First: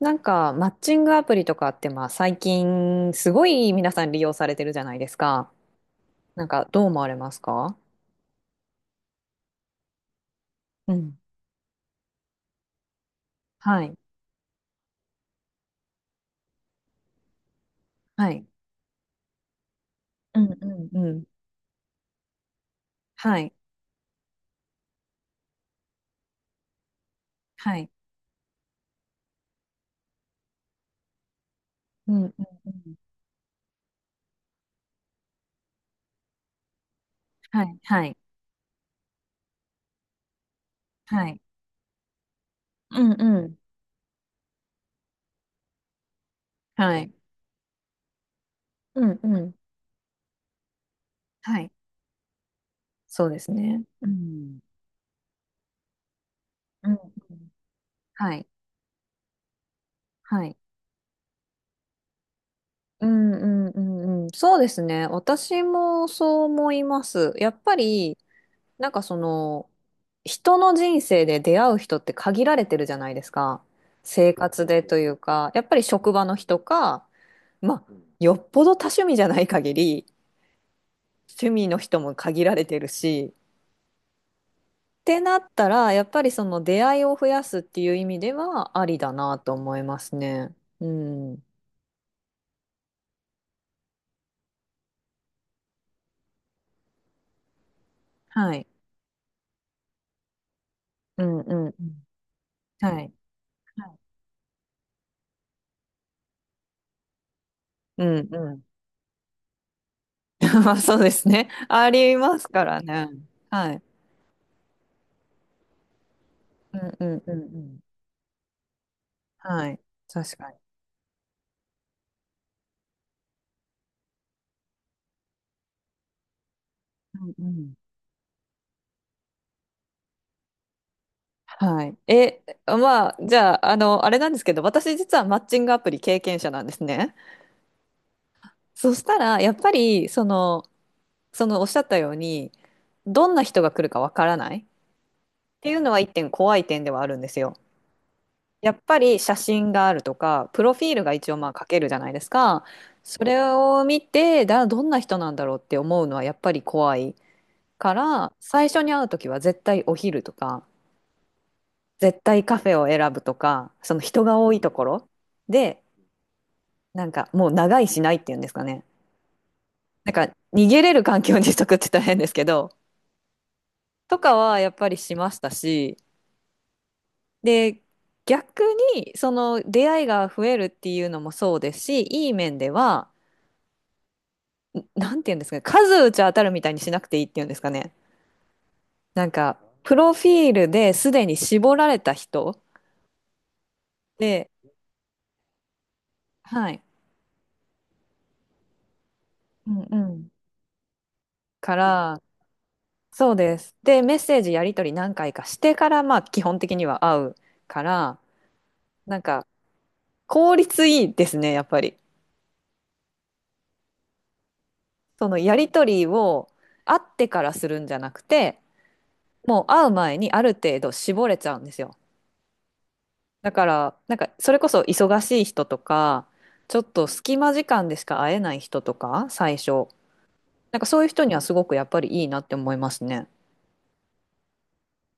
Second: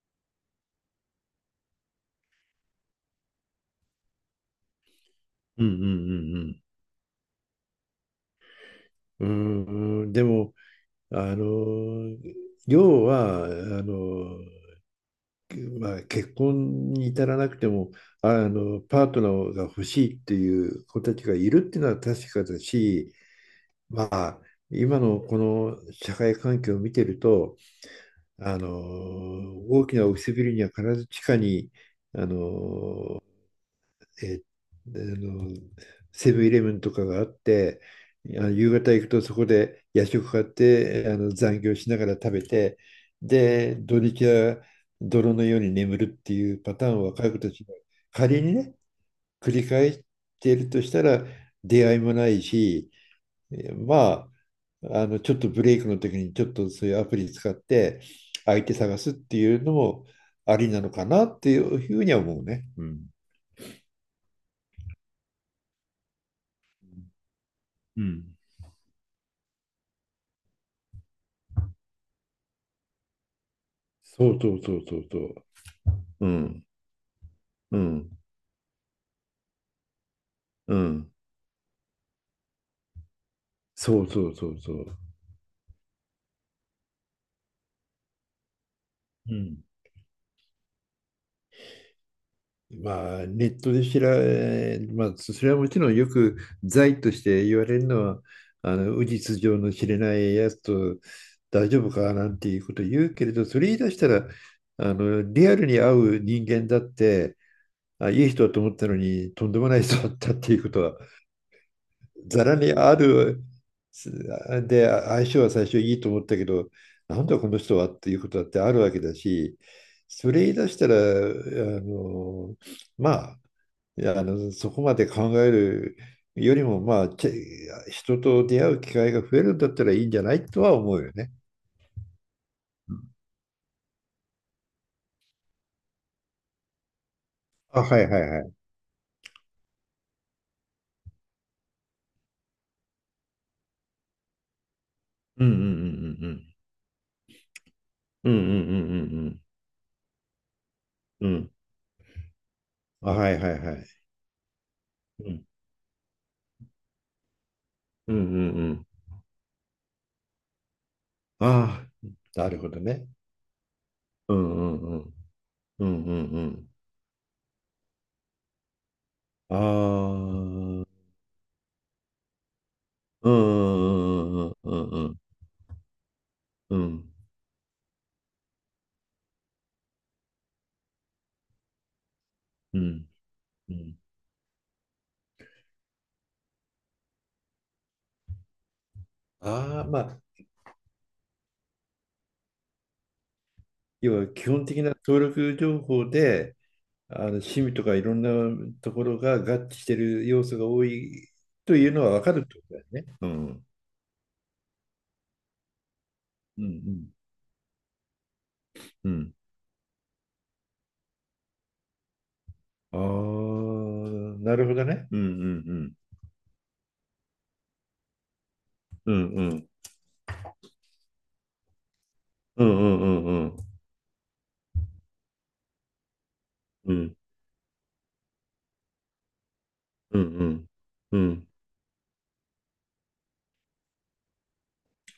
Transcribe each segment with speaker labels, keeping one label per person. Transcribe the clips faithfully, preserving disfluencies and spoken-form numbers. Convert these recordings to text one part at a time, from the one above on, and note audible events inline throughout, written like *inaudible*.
Speaker 1: なんか、マッチングアプリとかって、まあ、最近、すごい皆さん利用されてるじゃないですか。
Speaker 2: うんう
Speaker 1: なん
Speaker 2: ん
Speaker 1: か、どう思われますか？
Speaker 2: うんうん。うーん、でも、
Speaker 1: うん。
Speaker 2: あの、要は、あ
Speaker 1: はい。
Speaker 2: の、まあ、結婚に至らなくても、
Speaker 1: はい。
Speaker 2: あの、パートナーが欲しいって
Speaker 1: うん
Speaker 2: い
Speaker 1: う
Speaker 2: う
Speaker 1: ん
Speaker 2: 子
Speaker 1: う
Speaker 2: た
Speaker 1: ん。
Speaker 2: ちがいるっていうのは確かだし、
Speaker 1: はい。
Speaker 2: まあ、今のこの社会環境を見てると、
Speaker 1: はい。
Speaker 2: あの、大きなオフィスビルには必ず地下に、
Speaker 1: うんう
Speaker 2: あ
Speaker 1: ん
Speaker 2: の、
Speaker 1: うん。
Speaker 2: えーあのセブンイレブンとかがあっ
Speaker 1: はい。
Speaker 2: て、
Speaker 1: はい。
Speaker 2: あの夕方行くとそこで夜食買って、あ
Speaker 1: は
Speaker 2: の
Speaker 1: い。
Speaker 2: 残業しながら食べて、
Speaker 1: うんうん。
Speaker 2: で土日は泥のように眠るっていうパター
Speaker 1: は
Speaker 2: ンを
Speaker 1: い。
Speaker 2: 若い子たちが仮にね
Speaker 1: うんう
Speaker 2: 繰
Speaker 1: ん。
Speaker 2: り返しているとしたら、
Speaker 1: はい。
Speaker 2: 出会いもないし、
Speaker 1: そうです
Speaker 2: え
Speaker 1: ね。
Speaker 2: ー
Speaker 1: う
Speaker 2: ま
Speaker 1: ん。
Speaker 2: あ、あのちょっとブレイクの時にちょっとそ
Speaker 1: う
Speaker 2: う
Speaker 1: ん
Speaker 2: い
Speaker 1: う
Speaker 2: うアプリ使
Speaker 1: ん。
Speaker 2: って
Speaker 1: はい。
Speaker 2: 相手探すっていうのも
Speaker 1: はい。
Speaker 2: ありなのかなっていうふうには思うね。う
Speaker 1: う
Speaker 2: ん
Speaker 1: んうんうんうん。そうですね。私もそう思います。やっぱ
Speaker 2: う
Speaker 1: り、
Speaker 2: ん。
Speaker 1: なんかその、人の人生で出会う人って限られてるじゃないですか。
Speaker 2: そ
Speaker 1: 生
Speaker 2: うそう
Speaker 1: 活
Speaker 2: そ
Speaker 1: で
Speaker 2: うそ
Speaker 1: と
Speaker 2: う
Speaker 1: いう
Speaker 2: そう。
Speaker 1: か、やっぱり職場
Speaker 2: う
Speaker 1: の人
Speaker 2: ん、
Speaker 1: か、
Speaker 2: う
Speaker 1: まあ、
Speaker 2: ん、
Speaker 1: よっぽど多趣味じゃない限り、
Speaker 2: うん、
Speaker 1: 趣味の人も限られてるし、
Speaker 2: そうそうそうそう。
Speaker 1: ってなったら、やっぱりその出会いを増やすっていう意味ではありだ
Speaker 2: う
Speaker 1: なと
Speaker 2: ん。
Speaker 1: 思いますね。うん。
Speaker 2: まあ、ネットで知ら、えーまあ、それはもちろんよく罪として言われるのは、
Speaker 1: はい。
Speaker 2: あの、無実上の知れないやつと
Speaker 1: うんうんう
Speaker 2: 大丈夫
Speaker 1: ん。
Speaker 2: かなんていうこと
Speaker 1: は
Speaker 2: 言
Speaker 1: い。
Speaker 2: うけれど、それ言い
Speaker 1: は
Speaker 2: 出した
Speaker 1: い
Speaker 2: ら、あの、リアルに会う人間だって、
Speaker 1: う
Speaker 2: あ、い
Speaker 1: ん
Speaker 2: い人
Speaker 1: う
Speaker 2: だと
Speaker 1: ん。
Speaker 2: 思ったのに、とんでもない人だったっていう
Speaker 1: *laughs*
Speaker 2: こ
Speaker 1: まあ
Speaker 2: とは
Speaker 1: そうですね。ありま
Speaker 2: ざ
Speaker 1: す
Speaker 2: ら
Speaker 1: か
Speaker 2: に
Speaker 1: ら
Speaker 2: あ
Speaker 1: ね。
Speaker 2: る。
Speaker 1: はい。
Speaker 2: で、相性は最初いいと思ったけど、
Speaker 1: うんうん
Speaker 2: なん
Speaker 1: うんう
Speaker 2: だこの人
Speaker 1: ん。
Speaker 2: はっていうことだってあるわけだし、
Speaker 1: はい。
Speaker 2: そ
Speaker 1: 確
Speaker 2: れ
Speaker 1: か
Speaker 2: 言い
Speaker 1: に。
Speaker 2: 出したらあのまあ、いや、あのそこまで考えるよりも、まあ、
Speaker 1: う
Speaker 2: ち
Speaker 1: んうん。
Speaker 2: 人と出会う機会が増えるんだったらいいんじゃないとは思うよね。
Speaker 1: はい。え、まあ、じゃあ、あの、あれなんですけど、私実はマッチングアプリ経験者なんですね。
Speaker 2: あ、はいはいはい。
Speaker 1: そしたら、やっぱり、その、そのおっしゃったように、どんな人が来るかわからないっ
Speaker 2: うんうんう
Speaker 1: ていうのは一点
Speaker 2: ん
Speaker 1: 怖い点ではあるんですよ。
Speaker 2: うんうんうんう
Speaker 1: やっぱり写
Speaker 2: ん
Speaker 1: 真があるとか、プロフィールが
Speaker 2: う
Speaker 1: 一
Speaker 2: んう
Speaker 1: 応
Speaker 2: んうんう
Speaker 1: ま
Speaker 2: ん。
Speaker 1: あ書けるじゃないですか。
Speaker 2: あ、
Speaker 1: そ
Speaker 2: はい
Speaker 1: れ
Speaker 2: はいは
Speaker 1: を
Speaker 2: い。
Speaker 1: 見て、だ、どんな人
Speaker 2: う
Speaker 1: なんだ
Speaker 2: ん
Speaker 1: ろうって思うのはやっぱり怖いか
Speaker 2: うんうんう
Speaker 1: ら、最初
Speaker 2: ん。
Speaker 1: に会うときは絶対お昼とか、
Speaker 2: ああ、
Speaker 1: 絶対
Speaker 2: な
Speaker 1: カ
Speaker 2: る
Speaker 1: フ
Speaker 2: ほ
Speaker 1: ェ
Speaker 2: ど
Speaker 1: を
Speaker 2: ね。
Speaker 1: 選ぶとか、その人
Speaker 2: う
Speaker 1: が
Speaker 2: ん
Speaker 1: 多い
Speaker 2: う
Speaker 1: と
Speaker 2: ん
Speaker 1: こ
Speaker 2: う
Speaker 1: ろ
Speaker 2: ん
Speaker 1: で、
Speaker 2: うんうん
Speaker 1: なんかもう長いしないっていうんですかね。
Speaker 2: う
Speaker 1: なんか逃げ
Speaker 2: ん。あ
Speaker 1: れる
Speaker 2: あ、
Speaker 1: 環境にしとくって大変ですけど、
Speaker 2: う
Speaker 1: とか
Speaker 2: んうん
Speaker 1: はやっ
Speaker 2: う
Speaker 1: ぱ
Speaker 2: ん
Speaker 1: り
Speaker 2: う
Speaker 1: し
Speaker 2: ん
Speaker 1: ましたし、
Speaker 2: うん
Speaker 1: で、逆にその出会いが増えるっていうのもそうですし、いい面で
Speaker 2: うん
Speaker 1: は、
Speaker 2: うん。
Speaker 1: んなんて言うんですかね、数打ち当たるみたいにしなくていいっていうんですかね。なんか、
Speaker 2: ああ、
Speaker 1: プ
Speaker 2: ま
Speaker 1: ロ
Speaker 2: あ、
Speaker 1: フィールですでに絞られた人
Speaker 2: 要は基
Speaker 1: で、
Speaker 2: 本的な登録情報で、
Speaker 1: はい。
Speaker 2: あの趣味とかいろんなところが合
Speaker 1: う
Speaker 2: 致
Speaker 1: ん
Speaker 2: して
Speaker 1: う
Speaker 2: る
Speaker 1: ん。
Speaker 2: 要素が多いと
Speaker 1: か
Speaker 2: いうのは分
Speaker 1: ら、
Speaker 2: かるってことだよね。う
Speaker 1: そうで
Speaker 2: ん。
Speaker 1: す。で、メッセージやり取り何回かしてから、まあ、基本
Speaker 2: うんう
Speaker 1: 的には
Speaker 2: ん。
Speaker 1: 会うから、
Speaker 2: う
Speaker 1: なん
Speaker 2: ん。
Speaker 1: か、効率いいですね、やっぱり。
Speaker 2: ああ、なるほどね。うんうん
Speaker 1: そ
Speaker 2: う
Speaker 1: のやり
Speaker 2: ん。
Speaker 1: 取りを会ってからするんじゃなくて、
Speaker 2: うんう
Speaker 1: もう
Speaker 2: ん。
Speaker 1: 会う前にある程度絞れちゃうんですよ。
Speaker 2: うんうんうんう
Speaker 1: だか
Speaker 2: ん。
Speaker 1: ら、なんか、それこそ忙しい人とか、ちょっ
Speaker 2: う
Speaker 1: と
Speaker 2: ん
Speaker 1: 隙間時間でしか会えない人とか、最初。
Speaker 2: うんうん。
Speaker 1: なんかそういう
Speaker 2: う
Speaker 1: 人には
Speaker 2: ん。
Speaker 1: すごくやっぱりいいなって思いますね。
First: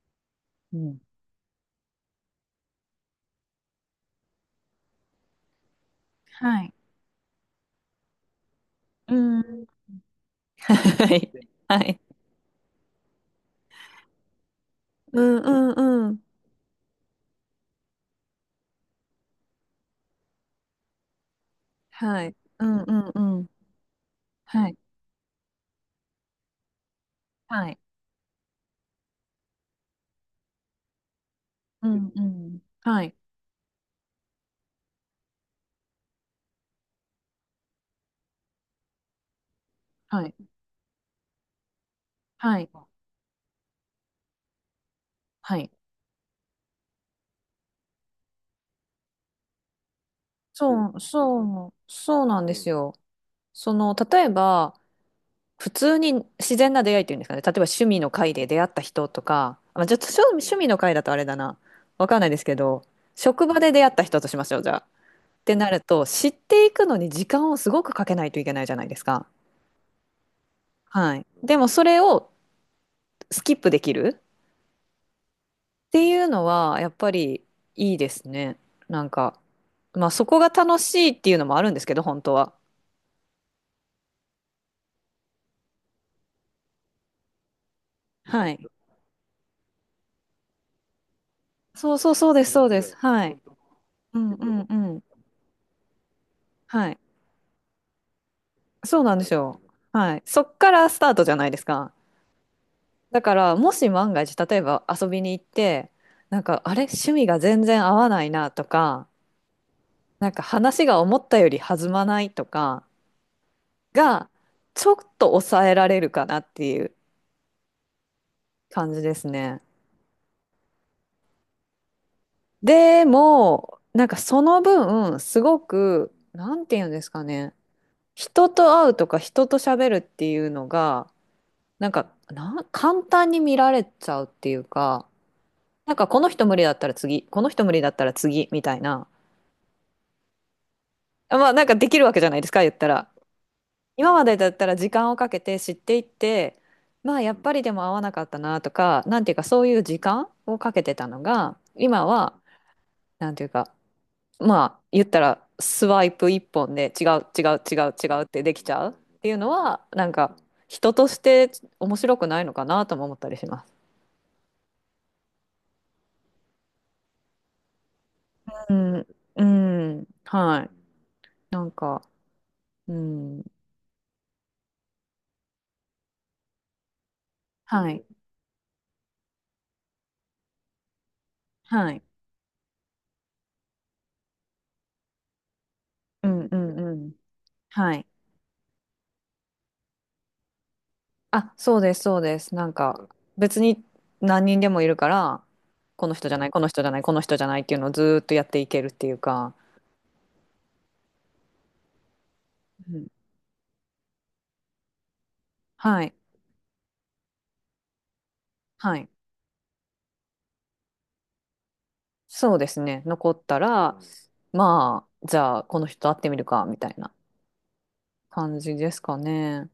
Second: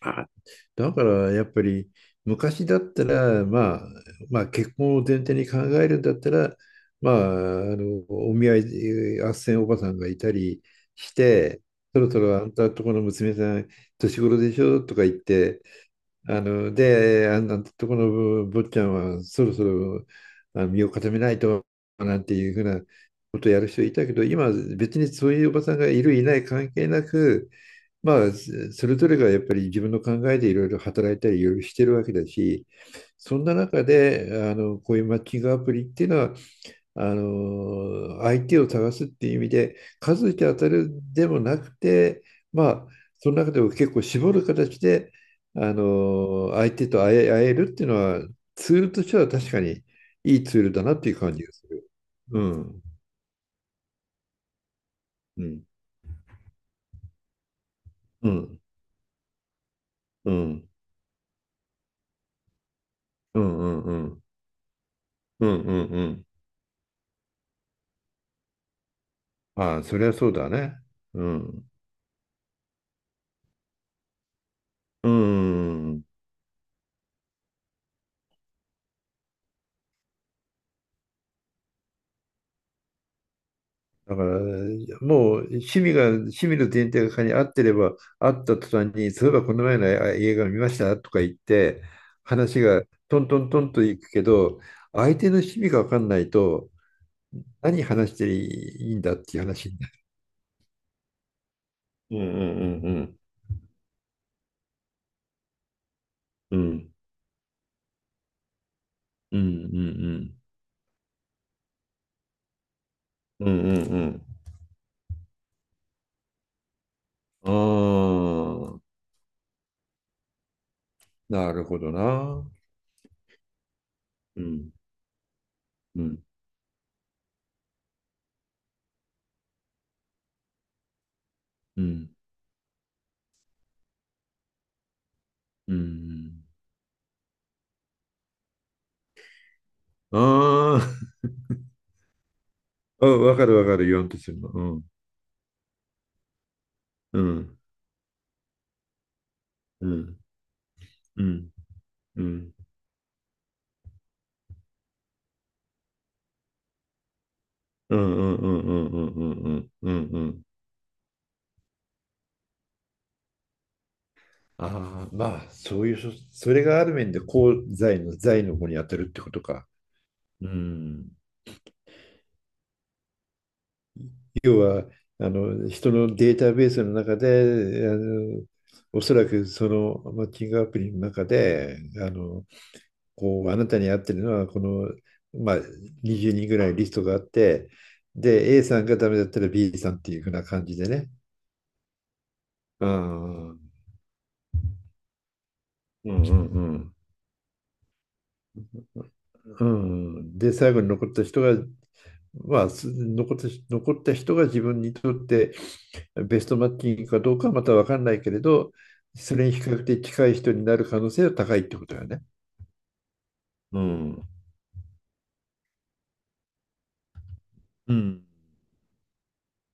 Speaker 2: あ、
Speaker 1: う
Speaker 2: だ
Speaker 1: ん。
Speaker 2: からやっぱり昔だったら、まあ、まあ結婚を前提に考えるんだったら、
Speaker 1: はい。
Speaker 2: まあ、あのお見合い
Speaker 1: う
Speaker 2: 斡旋お
Speaker 1: ん。
Speaker 2: ばさんがいたりし
Speaker 1: はい。
Speaker 2: て、
Speaker 1: は
Speaker 2: そ
Speaker 1: い。
Speaker 2: ろそろあんたとこの娘さん年頃でしょとか言っ
Speaker 1: うん
Speaker 2: て、
Speaker 1: うんうん。
Speaker 2: あので、あのとこの坊ちゃんはそろそろあの身を固めないとな
Speaker 1: は
Speaker 2: んて
Speaker 1: い。
Speaker 2: いうふ
Speaker 1: う
Speaker 2: うな
Speaker 1: んうん
Speaker 2: こ
Speaker 1: うん。
Speaker 2: とをやる人いたけど、今
Speaker 1: はい。
Speaker 2: 別にそういうおばさんがいるいない関係なく、
Speaker 1: はい。
Speaker 2: まあ、それぞれがやっぱり自分の考えでいろいろ働いたりいろいろして
Speaker 1: う
Speaker 2: るわ
Speaker 1: ん
Speaker 2: け
Speaker 1: う
Speaker 2: だ
Speaker 1: ん。
Speaker 2: し、
Speaker 1: はい。
Speaker 2: そんな中であのこういうマッチングアプリっていうのはあの相手を探すっていう意味で
Speaker 1: は
Speaker 2: 数
Speaker 1: い。
Speaker 2: えて当たるでもなくて、
Speaker 1: は
Speaker 2: ま
Speaker 1: い。
Speaker 2: あ、その中でも結構絞る形で
Speaker 1: はい。
Speaker 2: あの相手と会え、会えるっていうのはツールとしては確かにいいツールだ
Speaker 1: そ
Speaker 2: な
Speaker 1: う、
Speaker 2: っていう感
Speaker 1: そ
Speaker 2: じがす
Speaker 1: う、
Speaker 2: る。
Speaker 1: そう
Speaker 2: う
Speaker 1: なんです
Speaker 2: ん
Speaker 1: よ。その、例えば、
Speaker 2: うん
Speaker 1: 普通に自然な出会いっていうんですかね。例えば趣味の
Speaker 2: う
Speaker 1: 会で
Speaker 2: ん
Speaker 1: 出会った人とか、まあ、ちょっと趣
Speaker 2: う
Speaker 1: 趣味
Speaker 2: ん
Speaker 1: の会だとあれだな。わかんないですけど、
Speaker 2: う
Speaker 1: 職
Speaker 2: ん
Speaker 1: 場
Speaker 2: う
Speaker 1: で出
Speaker 2: ん
Speaker 1: 会
Speaker 2: う
Speaker 1: った
Speaker 2: んう
Speaker 1: 人
Speaker 2: ん
Speaker 1: としましょう、じゃあ。っ
Speaker 2: うん
Speaker 1: てなる
Speaker 2: う
Speaker 1: と、
Speaker 2: ん。
Speaker 1: 知っていくのに時間をすごくかけないといけないじゃないですか。
Speaker 2: ああ、それはそうだね。
Speaker 1: は
Speaker 2: う
Speaker 1: い。でも
Speaker 2: ん
Speaker 1: それをスキップできる、
Speaker 2: う
Speaker 1: っ
Speaker 2: ん。
Speaker 1: ていうのはやっぱりいいですね。なんか、まあそこが楽しいっていうのもあるんですけど、本当は。
Speaker 2: だから、もう趣味が、趣味の前提がに合ってれば、合っ
Speaker 1: は
Speaker 2: た途
Speaker 1: い。
Speaker 2: 端に、そういえばこの前のあ映画見ましたとか言って、
Speaker 1: そうそうそうです、
Speaker 2: 話
Speaker 1: そうで
Speaker 2: が
Speaker 1: す。
Speaker 2: ト
Speaker 1: は
Speaker 2: ント
Speaker 1: い。
Speaker 2: ントンといく
Speaker 1: う
Speaker 2: け
Speaker 1: んう
Speaker 2: ど、
Speaker 1: んうん。
Speaker 2: 相手の趣味が分かんないと、
Speaker 1: はい。
Speaker 2: 何話していい
Speaker 1: そ
Speaker 2: ん
Speaker 1: う
Speaker 2: だ
Speaker 1: な
Speaker 2: っ
Speaker 1: んです
Speaker 2: ていう
Speaker 1: よ。
Speaker 2: 話になる。
Speaker 1: はい。そっからスタートじゃないですか。
Speaker 2: うんうんうん
Speaker 1: だからもし万が一、例えば遊びに行って、なん
Speaker 2: う
Speaker 1: かあれ、
Speaker 2: ん。
Speaker 1: 趣味が全然合わないなとか、
Speaker 2: うんう
Speaker 1: なん
Speaker 2: ん
Speaker 1: か話が思ったより弾まないとか
Speaker 2: うんうんうん
Speaker 1: が、ちょっと抑えられるかなっていう
Speaker 2: うん。ああ、
Speaker 1: 感じですね。
Speaker 2: なるほどな。
Speaker 1: でも、なんかそ
Speaker 2: う
Speaker 1: の
Speaker 2: ん
Speaker 1: 分、すご
Speaker 2: う
Speaker 1: く、
Speaker 2: ん
Speaker 1: なんていうんですかね、人と会うとか人と喋るっていうのが、
Speaker 2: う
Speaker 1: なんか、
Speaker 2: ん
Speaker 1: な、簡単に見られちゃうっていうか、
Speaker 2: う
Speaker 1: なんかこの
Speaker 2: ん。
Speaker 1: 人無理だったら次、この人無理だったら次、みたいな。
Speaker 2: あ *laughs*
Speaker 1: まあなんかできるわけじゃないですか、言った
Speaker 2: あ、う
Speaker 1: ら。
Speaker 2: ん、わかるわかる、言わん
Speaker 1: 今
Speaker 2: と
Speaker 1: ま
Speaker 2: す
Speaker 1: で
Speaker 2: る
Speaker 1: だ
Speaker 2: の。
Speaker 1: っ
Speaker 2: う
Speaker 1: たら
Speaker 2: ん
Speaker 1: 時間をかけて知っていって、ま
Speaker 2: う
Speaker 1: あやっぱ
Speaker 2: ん
Speaker 1: りでも合わなかったなとか、なんていうかそういう
Speaker 2: う
Speaker 1: 時
Speaker 2: ん。
Speaker 1: 間をかけてたの
Speaker 2: うん。
Speaker 1: が、今
Speaker 2: う
Speaker 1: は、
Speaker 2: ん。
Speaker 1: なんていうか、まあ言ったらスワイプ一本で違う違う違う
Speaker 2: うん
Speaker 1: 違う
Speaker 2: う
Speaker 1: っ
Speaker 2: ん
Speaker 1: て
Speaker 2: う
Speaker 1: で
Speaker 2: ん
Speaker 1: きち
Speaker 2: うん
Speaker 1: ゃうっ
Speaker 2: うん
Speaker 1: ていうの
Speaker 2: うん
Speaker 1: は
Speaker 2: う
Speaker 1: な
Speaker 2: ん
Speaker 1: ん
Speaker 2: う
Speaker 1: か
Speaker 2: ん。
Speaker 1: 人として面白くないのかなとも思ったりします。
Speaker 2: ああ、まあ、そういうそ、それがある面で功罪の罪の方
Speaker 1: う
Speaker 2: に当たる
Speaker 1: ん、
Speaker 2: ってこと
Speaker 1: う
Speaker 2: か。
Speaker 1: ん、
Speaker 2: う
Speaker 1: はい。
Speaker 2: ん。
Speaker 1: なんか、うん、
Speaker 2: 要は、あの、人のデータベースの中で、
Speaker 1: は
Speaker 2: あ
Speaker 1: い、
Speaker 2: の、おそらくそのマッチングアプリの中で、
Speaker 1: はい、
Speaker 2: あの、こう、あなたに合ってるのは、この、まあ、
Speaker 1: う
Speaker 2: 20
Speaker 1: ん、
Speaker 2: 人
Speaker 1: う
Speaker 2: ぐらい
Speaker 1: ん、
Speaker 2: リス
Speaker 1: う
Speaker 2: ト
Speaker 1: ん、
Speaker 2: があって、
Speaker 1: はい。
Speaker 2: で、A さんがダメだったら B さんっていうふうな感じでね。
Speaker 1: あ、そうです、そうです。なん
Speaker 2: う
Speaker 1: か
Speaker 2: んう
Speaker 1: 別
Speaker 2: ん
Speaker 1: に何人でもいるから、こ
Speaker 2: う
Speaker 1: の
Speaker 2: んう
Speaker 1: 人じゃない、この人じゃ
Speaker 2: ん。
Speaker 1: ない、この人じゃないっていうのをずーっとやっていけるっていうか、
Speaker 2: うん、で最後に残った人が、まあ、す
Speaker 1: うん、
Speaker 2: 残ったし、残った人が自分にとって
Speaker 1: はい、
Speaker 2: ベストマッチングかどうかはまた分かんないけれど、
Speaker 1: はい。
Speaker 2: それに比較的近い人になる可能性は高いってことだよね。
Speaker 1: そうですね。残ったう
Speaker 2: う
Speaker 1: ら、ん。
Speaker 2: ん、
Speaker 1: まあ、じゃあ、この人と会ってみるか、みたいな
Speaker 2: うん。
Speaker 1: 感じですかね。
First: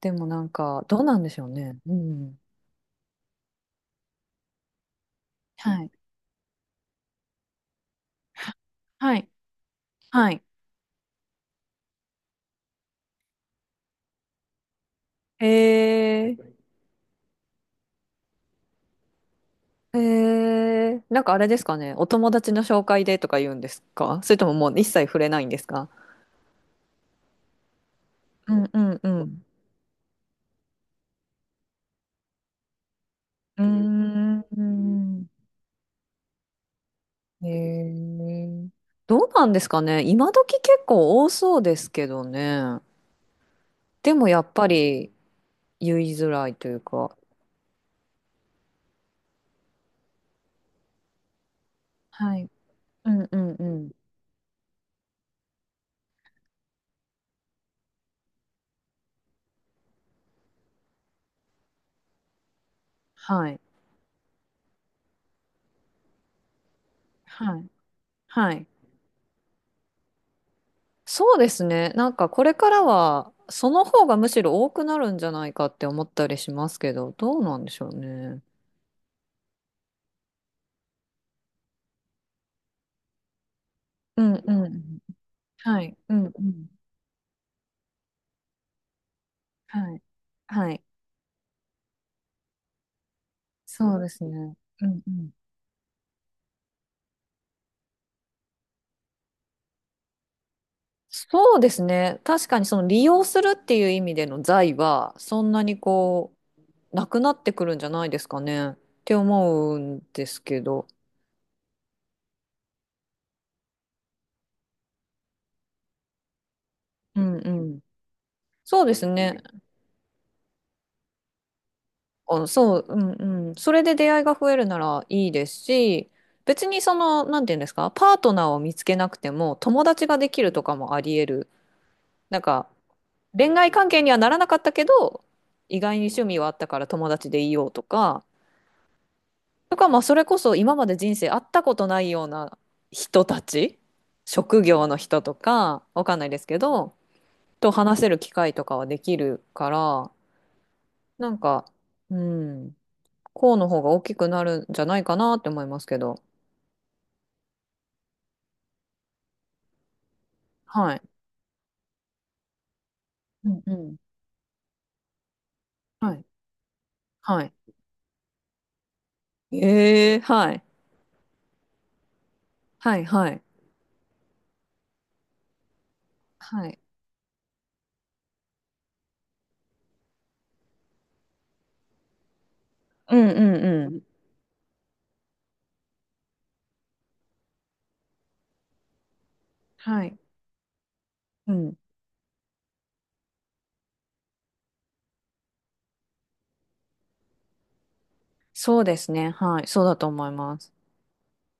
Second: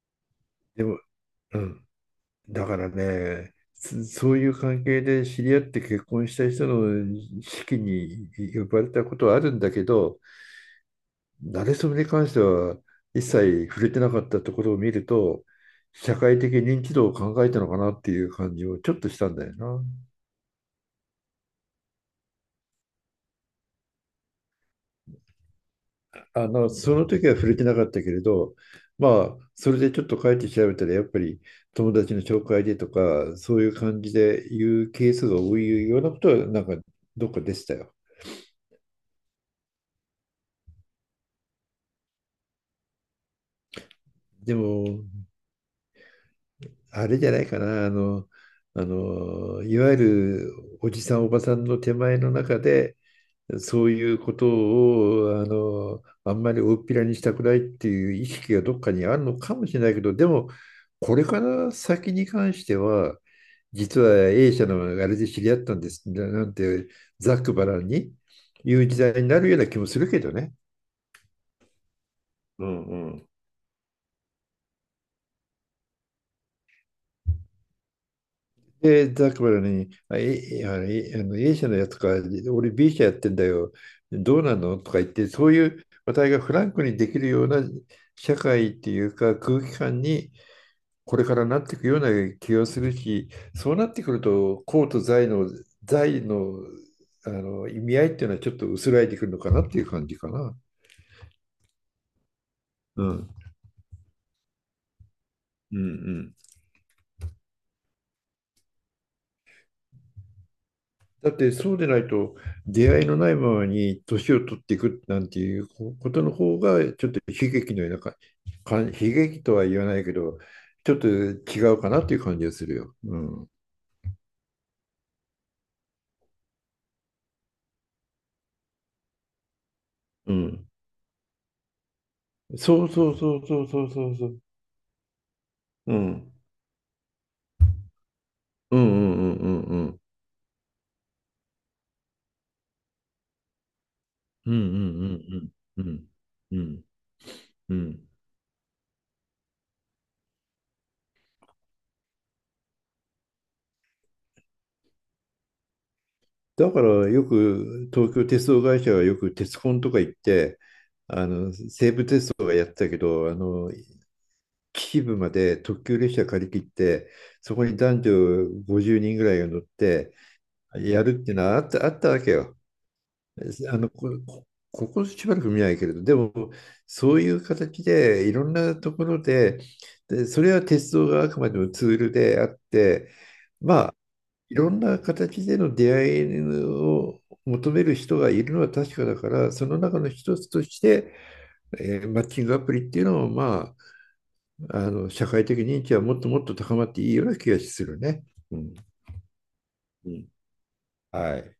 Speaker 1: でもなんか、
Speaker 2: で
Speaker 1: ど
Speaker 2: も、
Speaker 1: うなんでしょう
Speaker 2: う
Speaker 1: ね。
Speaker 2: ん、
Speaker 1: うん。
Speaker 2: だからね、そそういう関係で知り合って
Speaker 1: はい。
Speaker 2: 結婚した人の式に呼ばれた
Speaker 1: は
Speaker 2: こと
Speaker 1: い。
Speaker 2: はあるんだけど、
Speaker 1: はい。
Speaker 2: 慣れそめに関しては一切触れてなかったところを見ると、社会的
Speaker 1: え
Speaker 2: 認知度を考えたのかなっていう感じをちょっとしたんだよな。
Speaker 1: ー、えー、なんかあれですかね。お友達の紹介でとか言うんですか？それとももう一切触れないんですか？
Speaker 2: あの、その時は触れてなかったけれ
Speaker 1: う
Speaker 2: ど、
Speaker 1: んうんう
Speaker 2: まあ、
Speaker 1: ん。
Speaker 2: それでちょっと帰って調べたら、やっぱり友達の紹介でとか、そ
Speaker 1: う
Speaker 2: ういう感じ
Speaker 1: ー
Speaker 2: で言うケー
Speaker 1: ん。
Speaker 2: スが多いようなことは、なんかどっか
Speaker 1: え
Speaker 2: でしたよ。
Speaker 1: ー、どうなんですかね。今時結構多そうですけどね。でもやっ
Speaker 2: で
Speaker 1: ぱ
Speaker 2: も、
Speaker 1: り、言いづらいという
Speaker 2: あ
Speaker 1: か。
Speaker 2: れじゃないかな、あの、あの、いわゆるおじさん、おばさんの手前の
Speaker 1: はい。
Speaker 2: 中で、
Speaker 1: うんうんう
Speaker 2: そう
Speaker 1: ん。
Speaker 2: いうことをあのあんまり大っぴらにしたくないっていう意識がどっかにあるのかもしれないけど、でも、これから先に関しては、
Speaker 1: はい。
Speaker 2: 実は A 社のあれで知り合ったんですななんてざっく
Speaker 1: は
Speaker 2: ば
Speaker 1: い。
Speaker 2: らんに
Speaker 1: はい。
Speaker 2: 言う時代になるような気もするけどね。
Speaker 1: そうですね。なんかこれ
Speaker 2: う
Speaker 1: から
Speaker 2: んうん。
Speaker 1: はその方がむしろ多くなるんじゃないかって思ったりしますけど、どうなんでしょうね。
Speaker 2: で、ザックバラに、あ、A、あの A あの A 社のやつか、俺 B 社やってんだよ、
Speaker 1: うん
Speaker 2: ど
Speaker 1: う
Speaker 2: うな
Speaker 1: んう
Speaker 2: のと
Speaker 1: ん。
Speaker 2: か言って、そうい
Speaker 1: は
Speaker 2: う
Speaker 1: い。
Speaker 2: 話
Speaker 1: うん
Speaker 2: 題が
Speaker 1: う
Speaker 2: フラ
Speaker 1: ん。
Speaker 2: ンクにできるような社会っていうか空気
Speaker 1: は
Speaker 2: 感
Speaker 1: い。
Speaker 2: に
Speaker 1: はい。
Speaker 2: これからなっていくような気がするし、そうなっ
Speaker 1: そう
Speaker 2: て
Speaker 1: で
Speaker 2: くる
Speaker 1: すね。
Speaker 2: と、
Speaker 1: う
Speaker 2: 公と
Speaker 1: んう
Speaker 2: 財
Speaker 1: ん。
Speaker 2: の、財の、あの意味合いっていうのはちょっと薄らいでくるのかなっていう感じかな。
Speaker 1: そうですね。確かにその
Speaker 2: う
Speaker 1: 利
Speaker 2: ん。う
Speaker 1: 用
Speaker 2: ん
Speaker 1: するっていう意味での財はそんなに
Speaker 2: う
Speaker 1: こ
Speaker 2: ん。
Speaker 1: うなくなってくるんじゃないですかねって思うんですけど。
Speaker 2: だってそうでないと、出会いのないままに年を取っていくなんていうことの方がちょっ
Speaker 1: う
Speaker 2: と
Speaker 1: んう
Speaker 2: 悲劇
Speaker 1: ん。
Speaker 2: のようなかか
Speaker 1: そう
Speaker 2: 悲
Speaker 1: ですね。
Speaker 2: 劇とは言わないけど、ちょっと違うかなっていう感じ
Speaker 1: あ、
Speaker 2: がする
Speaker 1: そう、
Speaker 2: よ。
Speaker 1: う
Speaker 2: う
Speaker 1: ん
Speaker 2: ん。
Speaker 1: うん。それで出会いが増えるならいいですし、別にその、なんていうんですか、パートナーを見つけなくても友達がで
Speaker 2: う
Speaker 1: きると
Speaker 2: ん。
Speaker 1: かもあり得る。なんか、
Speaker 2: そうそうそう
Speaker 1: 恋
Speaker 2: そう
Speaker 1: 愛
Speaker 2: そ
Speaker 1: 関
Speaker 2: う
Speaker 1: 係
Speaker 2: そ
Speaker 1: に
Speaker 2: う
Speaker 1: は
Speaker 2: そ
Speaker 1: なら
Speaker 2: う。
Speaker 1: なかったけど、意
Speaker 2: う
Speaker 1: 外に趣
Speaker 2: ん。
Speaker 1: 味はあったから友達でいようとか、
Speaker 2: うんうんうんうん
Speaker 1: と
Speaker 2: う
Speaker 1: か、ま
Speaker 2: ん。
Speaker 1: あ、それこそ今まで人生会ったことないような人たち、
Speaker 2: うんう
Speaker 1: 職業の人
Speaker 2: ん
Speaker 1: と
Speaker 2: うん
Speaker 1: か、
Speaker 2: うんう
Speaker 1: わ
Speaker 2: ん
Speaker 1: かんないですけ
Speaker 2: うん
Speaker 1: ど、と
Speaker 2: う
Speaker 1: 話せ
Speaker 2: ん。
Speaker 1: る機会とかはできるから、なんか、うん。こうの方が大きくなるんじゃないかなって思いますけど。
Speaker 2: だからよく東京鉄道会社はよく鉄コンとか行って、
Speaker 1: はい。
Speaker 2: あの西武鉄道がやってたけど、あ
Speaker 1: うん
Speaker 2: の
Speaker 1: うん。
Speaker 2: 秩父まで特急
Speaker 1: は
Speaker 2: 列
Speaker 1: い。
Speaker 2: 車借り切って、
Speaker 1: はい。
Speaker 2: そこに男女ごじゅうにんぐらいが乗っ
Speaker 1: え
Speaker 2: て
Speaker 1: えはい。
Speaker 2: やるっていうのはあった、あったわけよ。
Speaker 1: はい、はい。
Speaker 2: あのこ、こここしばらく見ないけれど、でも、
Speaker 1: はい。
Speaker 2: そういう形でいろんなところで、でそれは鉄道があくまでもツールであって、
Speaker 1: うん、うん、う
Speaker 2: ま
Speaker 1: ん。
Speaker 2: いろんな形での出会いを求める人がいるのは確かだから、その中
Speaker 1: は
Speaker 2: の
Speaker 1: い。
Speaker 2: 一つとして、
Speaker 1: うん。
Speaker 2: えーマッチングアプリっていうのも、まあ、あの社会的認知はもっともっと高まっていいような気がするね。うん、
Speaker 1: そうですね。はい。そうだと
Speaker 2: う
Speaker 1: 思
Speaker 2: ん、
Speaker 1: います。
Speaker 2: はい。